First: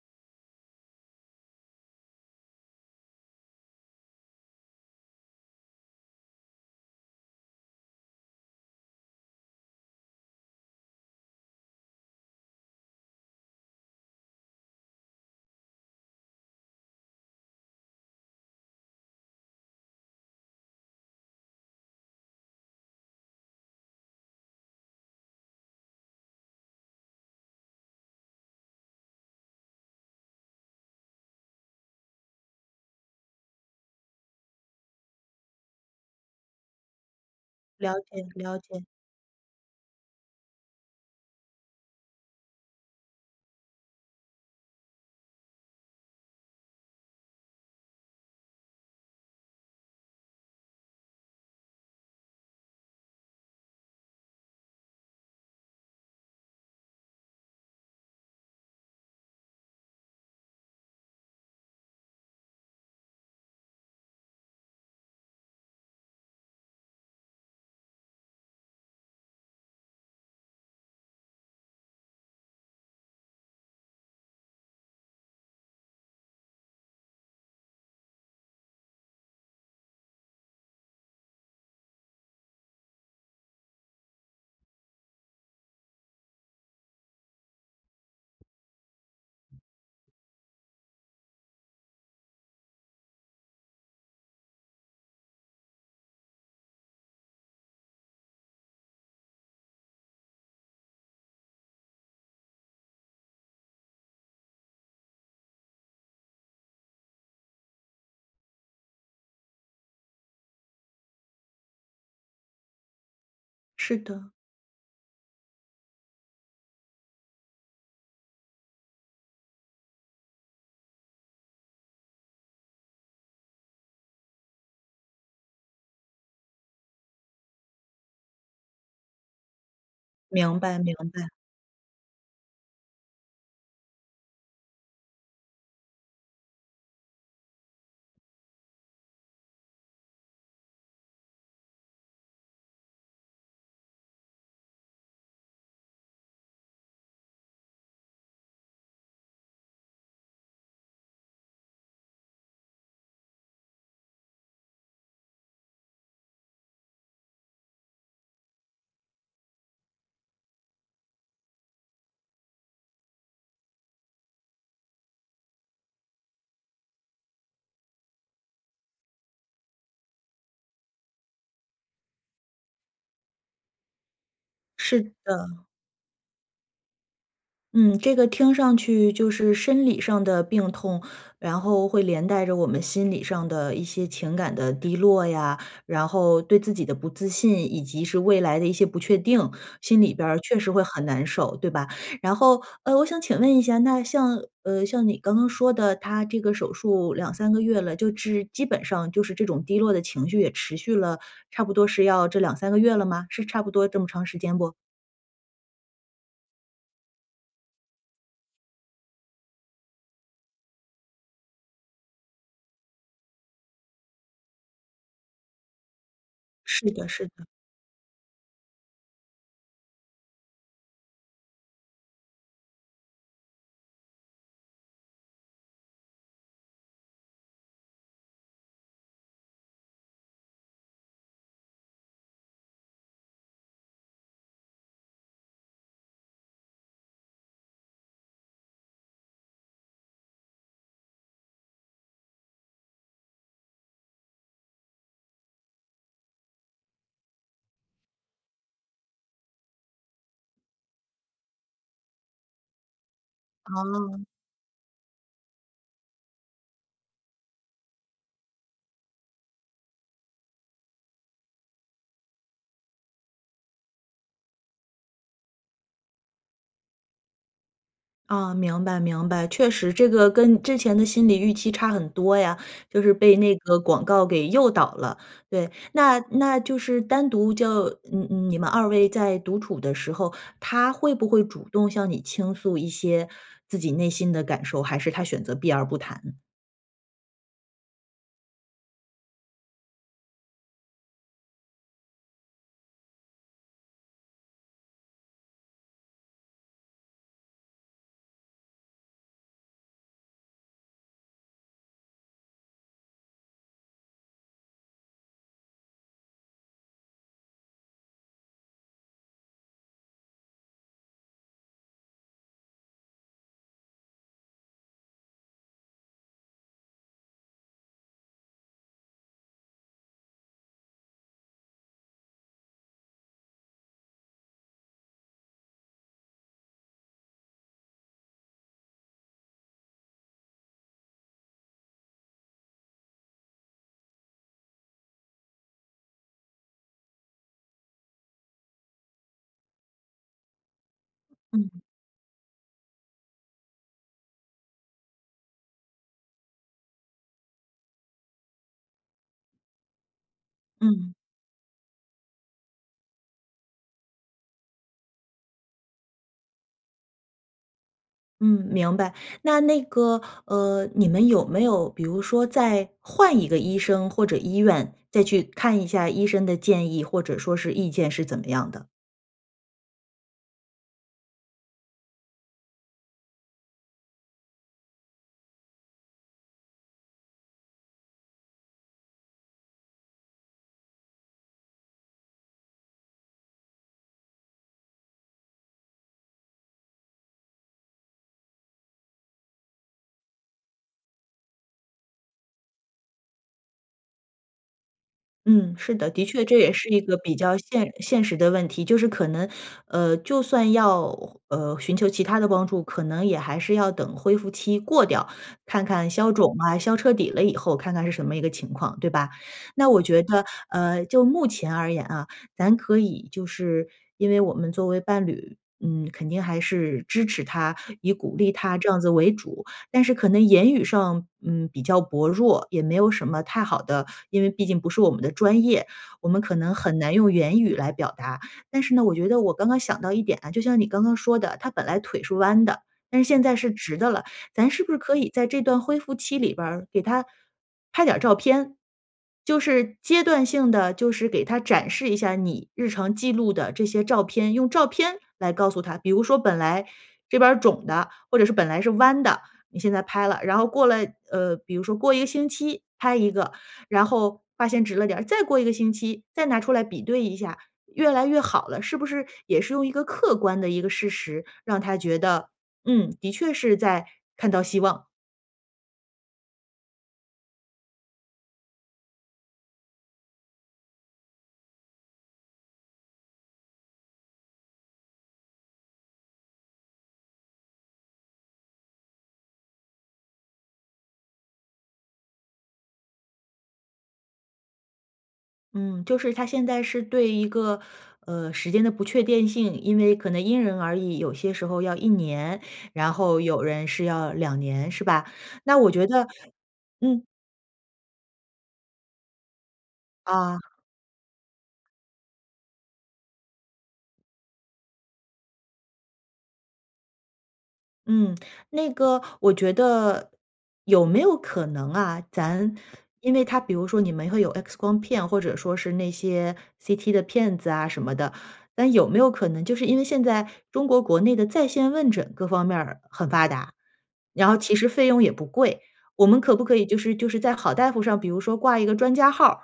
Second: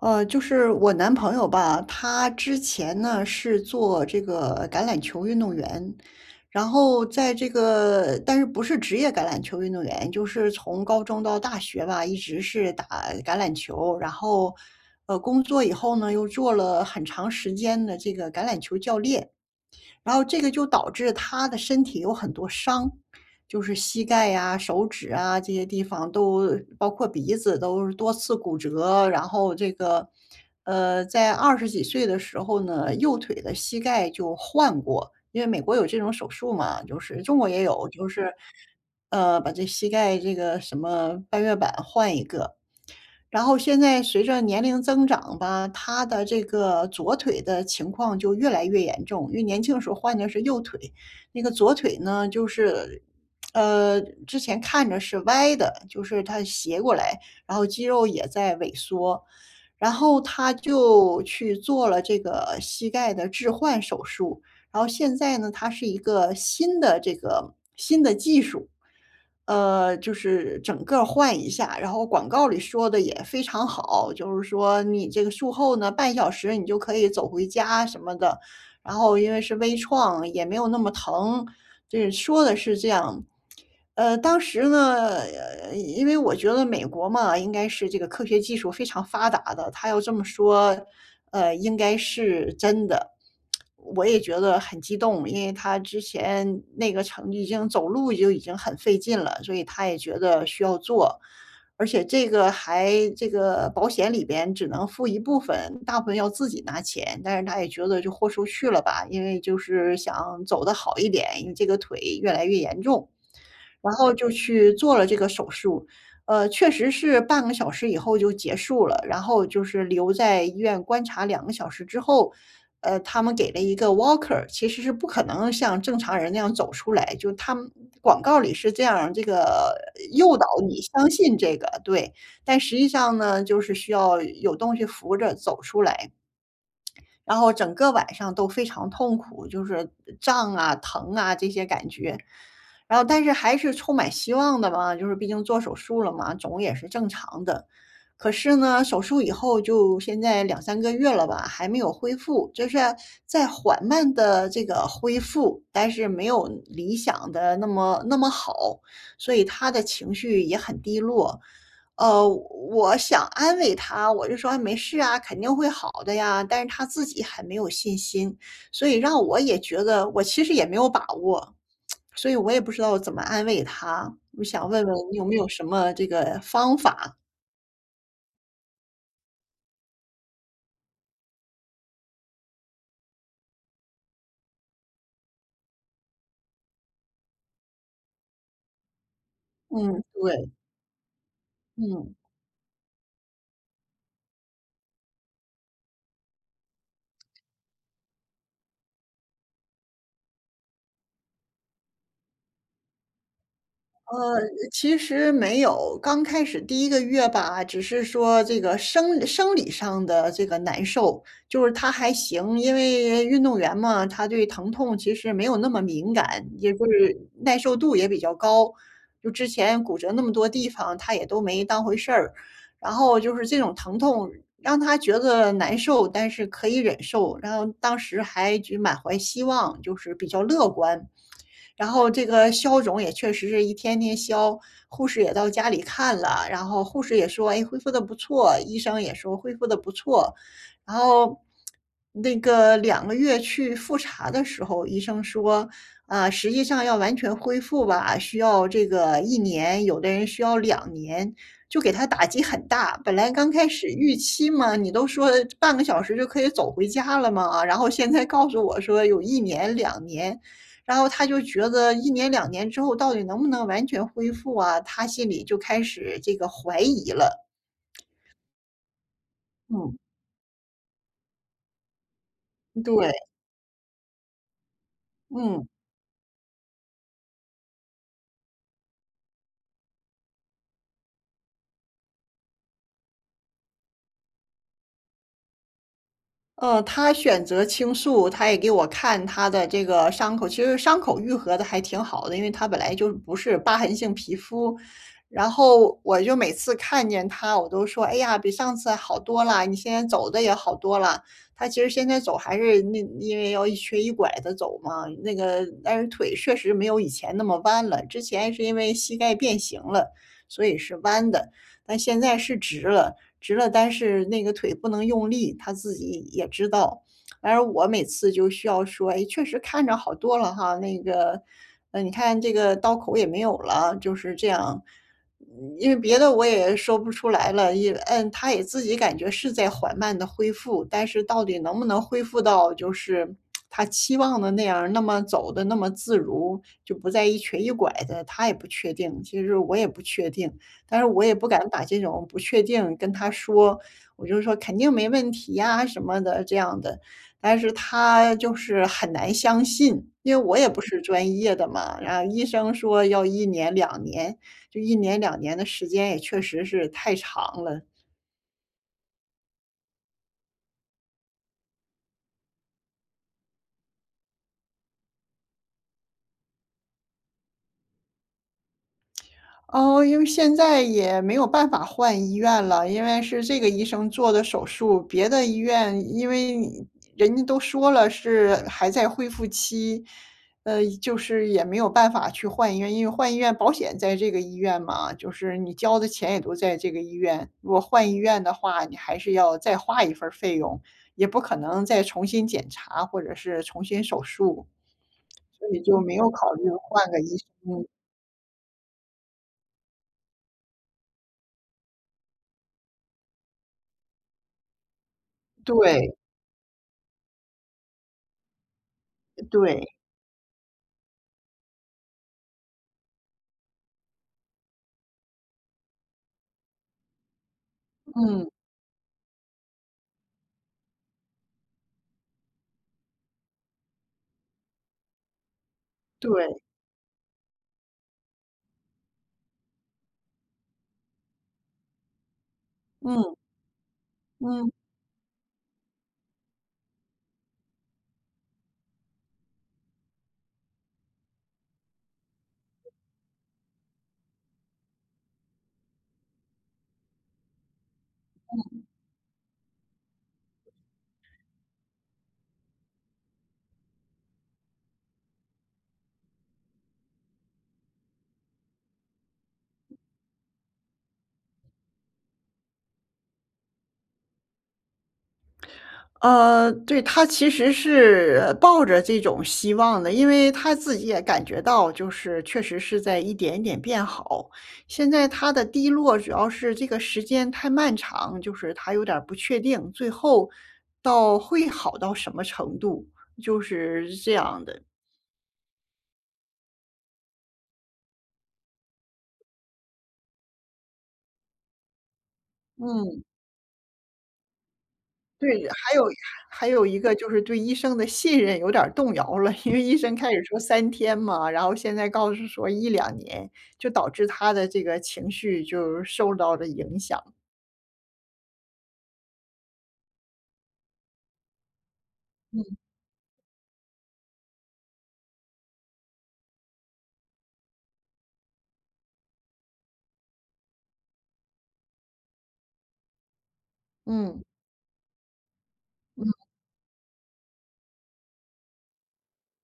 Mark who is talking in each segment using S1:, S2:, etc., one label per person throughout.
S1: 呃，就是我男朋友吧，他之前呢是做这个橄榄球运动员，然后在这个但是，不是职业橄榄球运动员，就是从高中到大学吧，一直是打橄榄球。然后，呃，工作以后呢，又做了很长时间的这个橄榄球教练，然后这个就导致他的身体有很多伤，就是膝盖啊、手指啊，这些地方都包括鼻子都多次骨折。然后这个，呃，在20几岁的时候呢，右腿的膝盖就换过。因为美国有这种手术嘛，就是中国也有
S2: 了
S1: 就
S2: 解
S1: 是，
S2: 了解。
S1: 呃，把这膝盖这个什么半月板换一个。然后现在随着年龄增长吧，他的这个左腿的情况就越来越严重。因为年轻的时候换的是右腿，那个左腿呢就是，呃，之前看着是歪的，就是它斜过来，然后肌肉也在萎缩。然后他就去做了这个膝盖的置换手术，然后现在呢，它是一个新的这个新的技术。呃，就是整个儿换一下，然后广告里说得也非常好，就是说你这个术后呢，半小时你就可以走回家什么的。然后因为是微创，也没有那么疼，这说的是这样。呃，当时呢，因为我觉得美国嘛，应该是这个科学技术非常发达的，他要这么说，呃，应该是真的。我也觉得很激动，因为他之前那个成已经走路就已经很费劲了，所以他也觉得需要做。而且这个还这个保险里边只能付一部分，大部分要自己拿钱。但是他也觉得就豁出去了吧，因为就是想走得好一点，因为这个腿越来越严重。然
S2: 是
S1: 后
S2: 的。
S1: 就去做了这个手术，呃，确实是半个小时以后就结束了。然后就是留在医院观察2个小时之后，呃，他们给了一个 walker，其实是不可能像正常人那样走出来，就他们广告里是这样儿这个诱导
S2: 明白
S1: 你
S2: 明
S1: 相
S2: 白。
S1: 信这个，对。但实际上呢，就是需要有东西扶着走出来。然后整个晚上都非常痛苦，就是胀啊、疼啊这些感觉。然后但是还是充满希望的嘛，就是毕竟做手术了嘛，肿也是正常的。可是呢，手术以后，就现在2-3个月了吧，还没有恢复。就是，在缓慢地这个恢复，但是没有理想得那么那么好，所以他的情绪也很低落。呃，我我想安慰他，我就说：“啊，没事啊，肯定会好的呀。”但是他自己很没有信心，所以让我也觉得我其实也没有把握。所以我也不知道怎么安慰他，我想问问
S2: 是
S1: 你有没有什
S2: 的。
S1: 么这个方法？
S2: 嗯，这个听上去就是生理上的病痛，然后会连带着我们心理上的一些情感的低落呀，然后对自己的不自信，以及是未来的一些不确定，心
S1: 嗯，
S2: 里边儿
S1: 对。
S2: 确实会很难受，对吧？
S1: 嗯。
S2: 然后，呃，我想请问一下，那像，呃，像你刚刚说的，他这个手术2-3个月了，就是基本上就是这种低落的情绪也持续了差不多是要这2-3个月了吗？是差不多这么
S1: 呃，
S2: 长时间不？
S1: 其实没有，刚开始第1个月吧，只是说这个生生理上的这个难受，就是他还行，因为运动员嘛，他对疼痛其实没有那么敏感，也就
S2: 是的
S1: 是
S2: 是的。
S1: 耐受度也比较高。就之前骨折那么多地方，他也都没当回事儿。然后就是这种疼痛让他觉得难受，但是可以忍受。然后当时还觉满怀希望，就是比较乐观。然后这个消肿也确实是一天天消，护士也到家里看了。然后护士也说：“诶，恢复得不错。”医生也说：“恢复得不错。”然后 那个2个月去复查的时候，医生说：“啊，实际上要完全恢复吧，需要这个1年，有的人需要2年。”就给他打击很大，本来刚开始预
S2: 哦。
S1: 期嘛，你都说半个小时就可以走回家了嘛。然后现在告诉我说有1年、2年，然后他就觉得1年、2年之后到底能不能完全恢复啊，他心里就开始这个怀疑了。
S2: 啊，明白明白。确实
S1: 嗯。
S2: 这个跟之前的心理预期差很多呀，就是
S1: 对。
S2: 被那个广告给诱导了，
S1: 嗯。
S2: 对。那那就是单独就你你们2位在独处的时候，他会不会主动向你倾诉一些自己内心的感受，还是他选择避而不谈？
S1: 呃，他选择倾诉，他也给我看他的这个伤口。其实伤口愈合得还挺好的，因为他本来就不是疤痕性皮肤。然后我就每次看见他，我都说：“哎呀，比上次好多了，你现在走得也好多了。”他其实现在走还是那因为要一瘸一拐地走嘛，那个但是腿确实没有以前那么弯了。之前是因为膝盖变形了，所以是弯的。但现在是直了，直了，但是那个腿不能用力，他自己也知道。然而我每次就需要说：“诶，确实看着好多了哈，那个，呃，你看这个刀口也没有了。”就是这样。因为别的我也说不出来了，也嗯，他也自己感觉是在缓慢地恢复。但是到底能不能恢复到就是 他期望的那样，那么走得那么自如，就不再一瘸一拐的，他也不确定。其实我也不确定，但是我也不敢
S2: 嗯。
S1: 把这种不确定跟他说，我就说：“肯定没问题呀”什么的这样的。但是他就是很难相信，因为我也不是
S2: 嗯。
S1: 专业的嘛。然后医生说要1年、2年，就1年、2年的时间也确实是太长了。
S2: 嗯，明白。那那个，呃，你们有没有比如说再换一个医生或者医院，再去看一下医生的建议，或者说是意见是怎么样的？
S1: 哦，因为现在也没有办法换医院了。因为是这个医生做的手术，别的医院因为人家都说了是还在恢复期，呃，就是也没有办法去换医院。因为换医院保险在这个医院嘛，就是你交的钱也都在这个医院。如果换医院的话，你还是要再花一份儿费用，也不可能再重新检查或者是重新手术。所
S2: 嗯，
S1: 以
S2: 是
S1: 就
S2: 的，
S1: 没
S2: 的
S1: 有
S2: 确
S1: 考
S2: 这
S1: 虑
S2: 也是一
S1: 换
S2: 个
S1: 个医
S2: 比较
S1: 生。
S2: 现现实的问题。就是可能，呃，就算要，呃，寻求其他的帮助，可能也还是要等恢复期过掉，看看
S1: 对。
S2: 消肿啊，消彻底了以后，看看是什么一个情况，对吧？
S1: 呃对。
S2: 那我觉得，呃，就目前而言啊，咱可以就是因为我们作为伴侣，嗯，肯定还是支持他，以鼓
S1: 嗯。
S2: 励他这样子为主。但是可能言语上，嗯，比较薄弱，也没有什么太好的因为毕竟不是我们的专业，我们可
S1: 对。
S2: 能很难用言语来表达。但是呢，我觉得我刚刚想到一点啊，就像你刚刚说的，他本来腿是弯的，但是
S1: 嗯。
S2: 现在是直的了，咱
S1: 嗯。
S2: 是不是可以在这段恢复期里边儿，给他拍点儿照片，就是阶段性地就是给他展示一下你日常记录的这些照片。用照片来告诉他。比如说本来这边儿肿的，或者是本来
S1: 嗯。
S2: 是弯的，你现在拍了，然后过了呃，比如说过1个星期拍一个，然后发现直了点儿，再过1个星期，再拿出来比对一下，越来越好了。是不是也是用一个客观的一个事实，让他觉得：“嗯，的确是在看到希望。”
S1: 呃，对，他其实是抱着这种希望的，因为他自己也感觉到就是确实是在一点一点变好。现在他的低落主要是这个时间太漫长，就是他有点儿不确定，最后，到会好到什么程度，就是这样的。
S2: 嗯，就是他现在是对一个，呃，时间的不确定性，因为可能因人而异。有些时候要1年，然
S1: 嗯。
S2: 后有人是要2年是吧？
S1: 对，
S2: 那我
S1: 还有
S2: 觉得
S1: 还有一个
S2: 嗯。
S1: 就是对医生的信任有点儿动摇了。因为医生开始说
S2: 啊。
S1: 3天嘛，然后现在告诉说1-2年，就导致他的这个情绪就是受到了影响。
S2: 嗯，那个我觉得，有没有可能啊，咱
S1: 嗯。
S2: 因为他比如说你们会有 X 光片，或者说是那些 CT 的片子啊什么的。但有没有可能就是因为现在中国国内的在线问诊各方面儿很发达，
S1: 嗯。
S2: 然后其实费用也不贵。我
S1: 嗯。
S2: 们可不可以就是就是在好大夫上，比如说挂一个专家号儿，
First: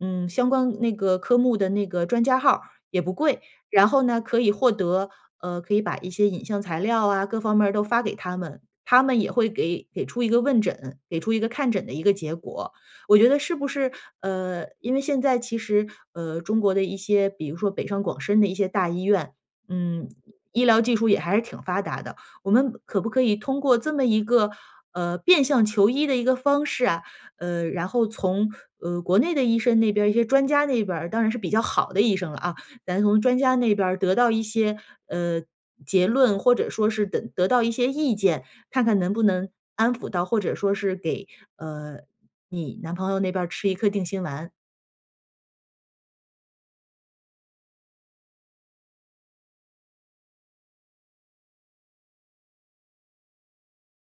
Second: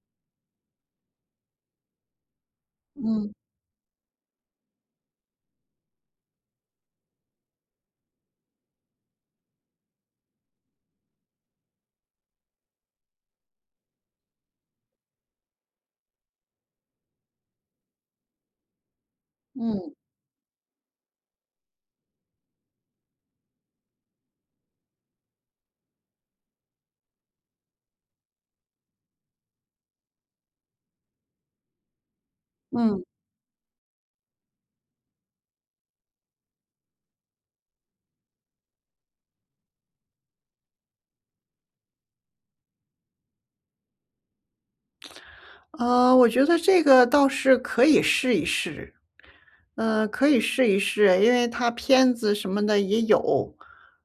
S2: 嗯，相关那个科目的那个专家号儿也不
S1: 嗯。
S2: 贵。然后呢，可以获得呃，可以把一些影像材料啊，各方面儿都发给他们，他们也会给给出一个问诊，给出一个看诊的一个结果。我觉得是不是，呃，因为现在其实，呃，中国的一些，比如说北上广深的一些大医院，
S1: 嗯。
S2: 嗯，医疗技术也还是挺发达的，我们可不可以通过这么一个，呃，变相求医的一个方式啊，呃，然后从，呃，国内的医生那边一些专家那边儿，当然是比较好的医生了啊，咱
S1: 嗯。
S2: 从专家那边儿得到一些，呃，结论。或者说是等得到一些意见，看看能不能安抚到或者说是给，呃，你男朋友那边儿吃一颗定心丸。
S1: 呃，我觉得这个倒是可以试一试，呃，可以试一试，因为他片子什么的也有，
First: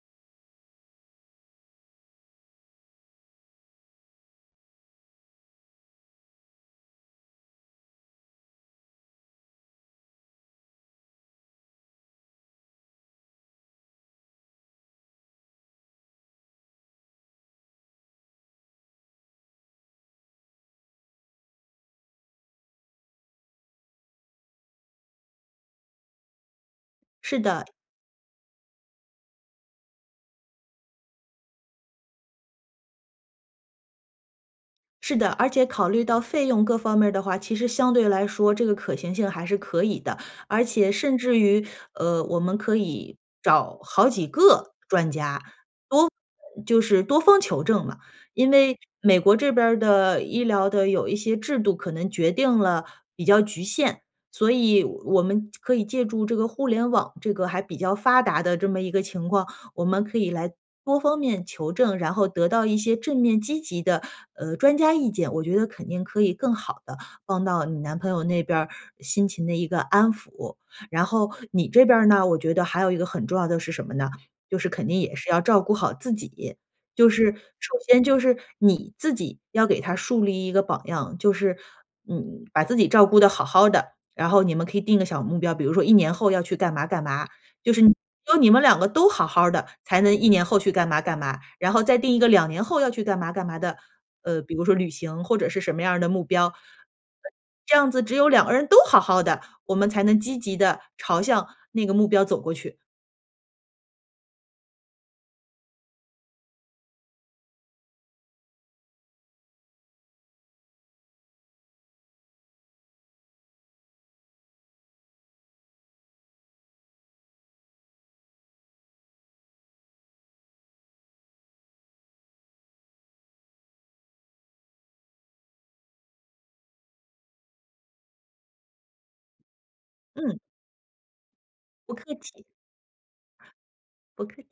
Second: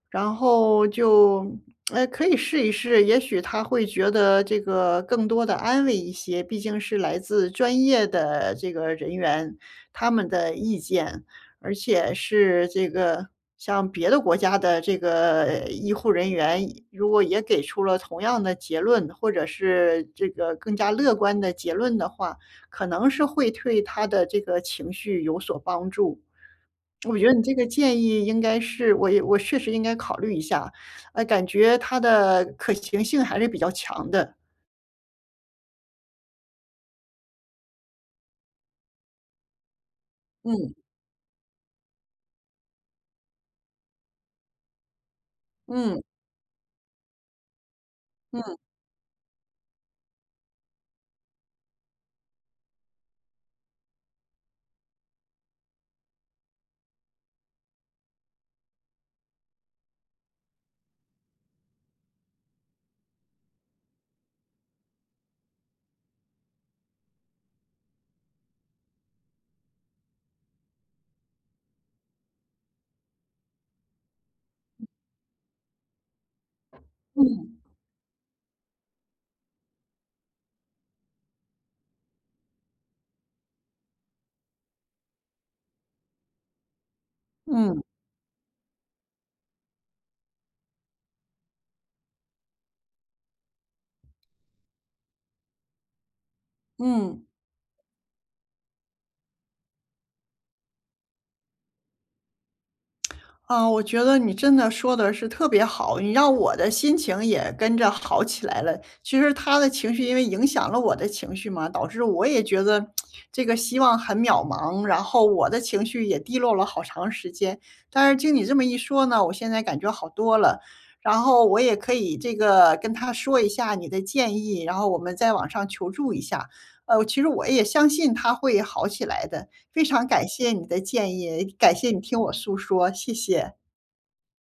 S1: 然后就 呃，可以试一试。也许他会觉得这个更多地安慰一些，毕竟是来自专业的这个人员，他们的意见。而且是这个像别的国家的这个医护人员，医如果也给出了同样的结论，或者是这个更加乐观的结论的话，可能是会对他的这个情绪有所帮助。我觉得
S2: 是
S1: 你这个
S2: 的。
S1: 建议应该是我也我确实应该考虑一下，呃，感觉它的可行性还是比较强的。
S2: 是的。而且考虑到费用各方面儿的话，其实相对来说，这个可行性还是可以的。而
S1: 嗯。
S2: 且甚至于，呃，我们可以找好几个专家，
S1: 嗯。
S2: 多就是多方求证嘛。因
S1: 嗯。
S2: 为美国这边儿的医疗的有一些制度，可能决定了比较局限，所以我们可以借助这个互联网这个还比较发达的这么一个情况，我们可以来多方面求证，然后得到一些正面积极的，呃，专家意见，我觉得肯定可以更好地帮到你男朋友那边儿，心情的一个安抚。然后你这边儿呢，我觉得还有一个很重要的是什么呢？就是肯定也是要照顾好自己。就是，
S1: 嗯。
S2: 首先就是你自己要给他树立一个榜样，就是，嗯，把自己照顾得好好的。然后你们可以定个小目标，比如说1年后要去干嘛干嘛。就
S1: 嗯。
S2: 是只有你们两个都好好儿的，才能1年后去干嘛干嘛。然后再定一个2年后要去干嘛干嘛的，呃，比如说旅行，或者是什么样儿的目标。
S1: 嗯。
S2: 这样子只有两个人都好好的，我们才能积极地朝向那个目标走过去。
S1: 啊，我觉得你真的说得是特别好，你让我的心情也跟着好起来了。其实他的情绪因为影响了我的情绪嘛，导致我也觉得 这个希望很渺茫，然后我的情绪也低落了好长时间。但是，听你这么一说呢，我现在感觉好多了。然后我也可以这个跟他说一下你的建议，然后我们在网上求助一下。呃，其实我也相信他会好起来的，非常感
S2: 嗯。
S1: 谢你的建议，感谢
S2: 不
S1: 你
S2: 客
S1: 听我
S2: 气。
S1: 诉说，谢谢。
S2: 不客气。